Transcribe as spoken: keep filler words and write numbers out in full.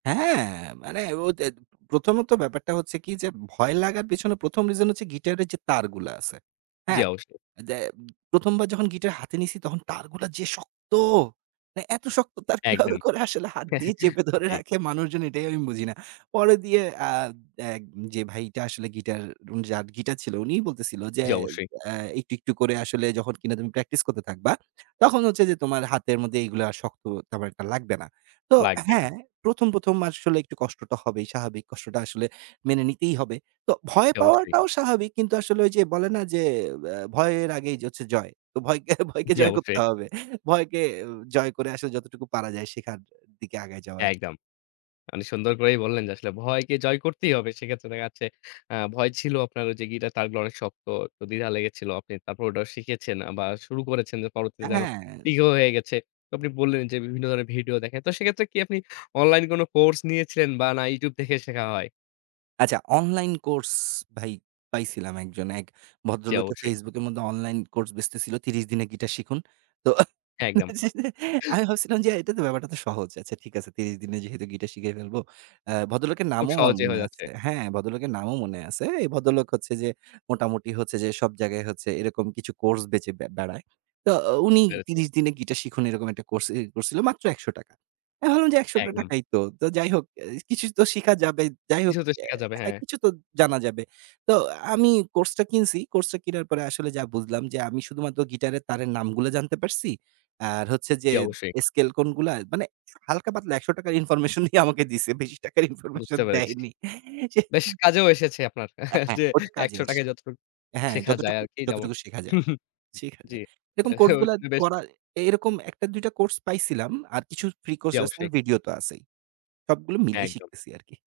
হ্যাঁ, মানে ও ত্যাত প্রথমত ব্যাপারটা হচ্ছে কি? যে, ভয় লাগার পেছনে প্রথম রিজন হচ্ছে গিটারের যে, তারগুলা আছে। জি, হ্যাঁ? অবশ্যই। যে, প্রথমবার যখন গিটার হাতে নিছি, তখন তারগুলা যে, শক্ত! মানে, এত শক্ত তার একদম। কীভাবে করে হাত দিয়ে চেপে ধরে জি। রাখে মানুষজন, এটাই আমি বুঝি না। পরে দিয়ে আদ এক যে, ভাইটা আসলে গিটার, যার গিটার ছিল, উনিই বলতেছিল যে, জি, অবশ্যই। আ "একটু, একটু করে আসলে যখন কিনা তুমি প্র্যাকটিস করতে থাকবা, তখন হচ্ছে যে, তোমার হাতের মধ্যে এগুলো আর শক্ত তেমন একটা লাগবে না।" তো লাগবে হ্যাঁ, না। প্রথম, প্রথম আসলে একটু কষ্টটা হবেই স্বাভাবিক। কষ্টটা আসলে মেনে নিতেই হবে। তো ভয় অবশ্যই। পাওয়াটাও স্বাভাবিক। কিন্তু আসলে ঐ যে, বলে না? যে, আ "ভয়ের আগেই হচ্ছে জয়।" তো ভয়কে, ভয়কে জি, জয় করতে অবশ্যই। হবে। ভয়কে জয় করে আসলে যতটুকু পারা যায়, শেখার দিকে আগায় যাওয়া একদম। মানে সুন্দর করেই বললেন যে, আসলে ভয়কে জয় করতেই হবে। সেক্ষেত্রে দেখা যাচ্ছে, আ ভয় ছিল আপনার ওইযে, গিটার তারগুলো অনেক শক্ত, তো দ্বিধা লেগেছিল। তারপর ওটা শিখেছেন বা শুরু করেছেন যে, পরবর্তীতে আ যেন হ্যাঁ। ইগো হয়ে গেছে। তো আপনি বললেন যে, বিভিন্ন ধরনের ভিডিও দেখেন। তো সেক্ষেত্রে কি আপনি অনলাইন কোনো কোর্স নিয়েছিলেন বা না YouTube দেখে শেখা হয়? আচ্ছা, অনলাইন কোর্স ভাই পাইছিলাম একজন, এক জি, ভদ্রলোকে অবশ্যই। Facebook এর মধ্যে অনলাইন কোর্স বেচতেছিল। "ত্রিশ দিনে গিটার শিখুন।" তো একদম। আমি ভাবছিলাম যে, এটা তো ব্যাপারটা তো সহজ। "আচ্ছা ঠিক আছে, ত্রিশ দিনে যেহেতু গিটার শিখিয়ে ফেলব।" আ ভদ্রলোকের খুব নামও আমার সহজেই মনে হয়ে যাচ্ছে। আছে। হ্যাঁ? ভদ্রলোকের নামও মনে আছে। এই ভদ্রলোক হচ্ছে যে, মোটামুটি হচ্ছে যে, সব জায়গায় এরকম কিছু কোর্স বেঁচে ব্যা বেড়ায়। তো উনি বুঝতে পেরছি। "ত্রিশ দিনে গিটার শিখুন।" এরকম একটা কোর্স এ করছিল। মাত্র একশো টাকা। এখন আমি বললাম যে, একশো টা একদম। টাকাই তো। তো যাই হোক, কিছু তো শিখা যাবে, যাই হোক, কিছুতো শিখা যাবে, অ্যা হ্যাঁ। কিছু তো জানা যাবে। তো আমি কোর্সটা কিনছি, কোর্সটা কিনার পরে আসলে বুঝলাম যে, আমি শুধুমাত্র গিটারের তারের নামগুলো জানতে পারছি। আর হচ্ছে যে, জি, অবশ্যই। স্কেল কোনগুলা? মানে হালকা-পাতলা একশো টাকার ইনফরমেশনই আমাকে দিছে। বেশি টাকার ইনফরমেশন বুঝতে পেরেছি। দেয়নি। সে বেশ কাজেও এসেছে আপনার অ্যা হ্যাঁ, যে, ওটা কাজে একশো টাকায় এসেছে। যতটুক হ্যাঁ, শেখা যায় যতটুকু, আরকি। যেমন যতটুকু শেখা যায়। শেখা জি। যায়, এরকম কোর্সগুলো এ বেশ করা, এরকম এক টা দুই টা কোর্স পাইছিলাম। আর কিছু ফ্রি কোর্স, জি, লেসন অবশ্যই। ভিডিও তো আছেই। সবগুলো মিলাই একদম। শিখতেছি আরকি।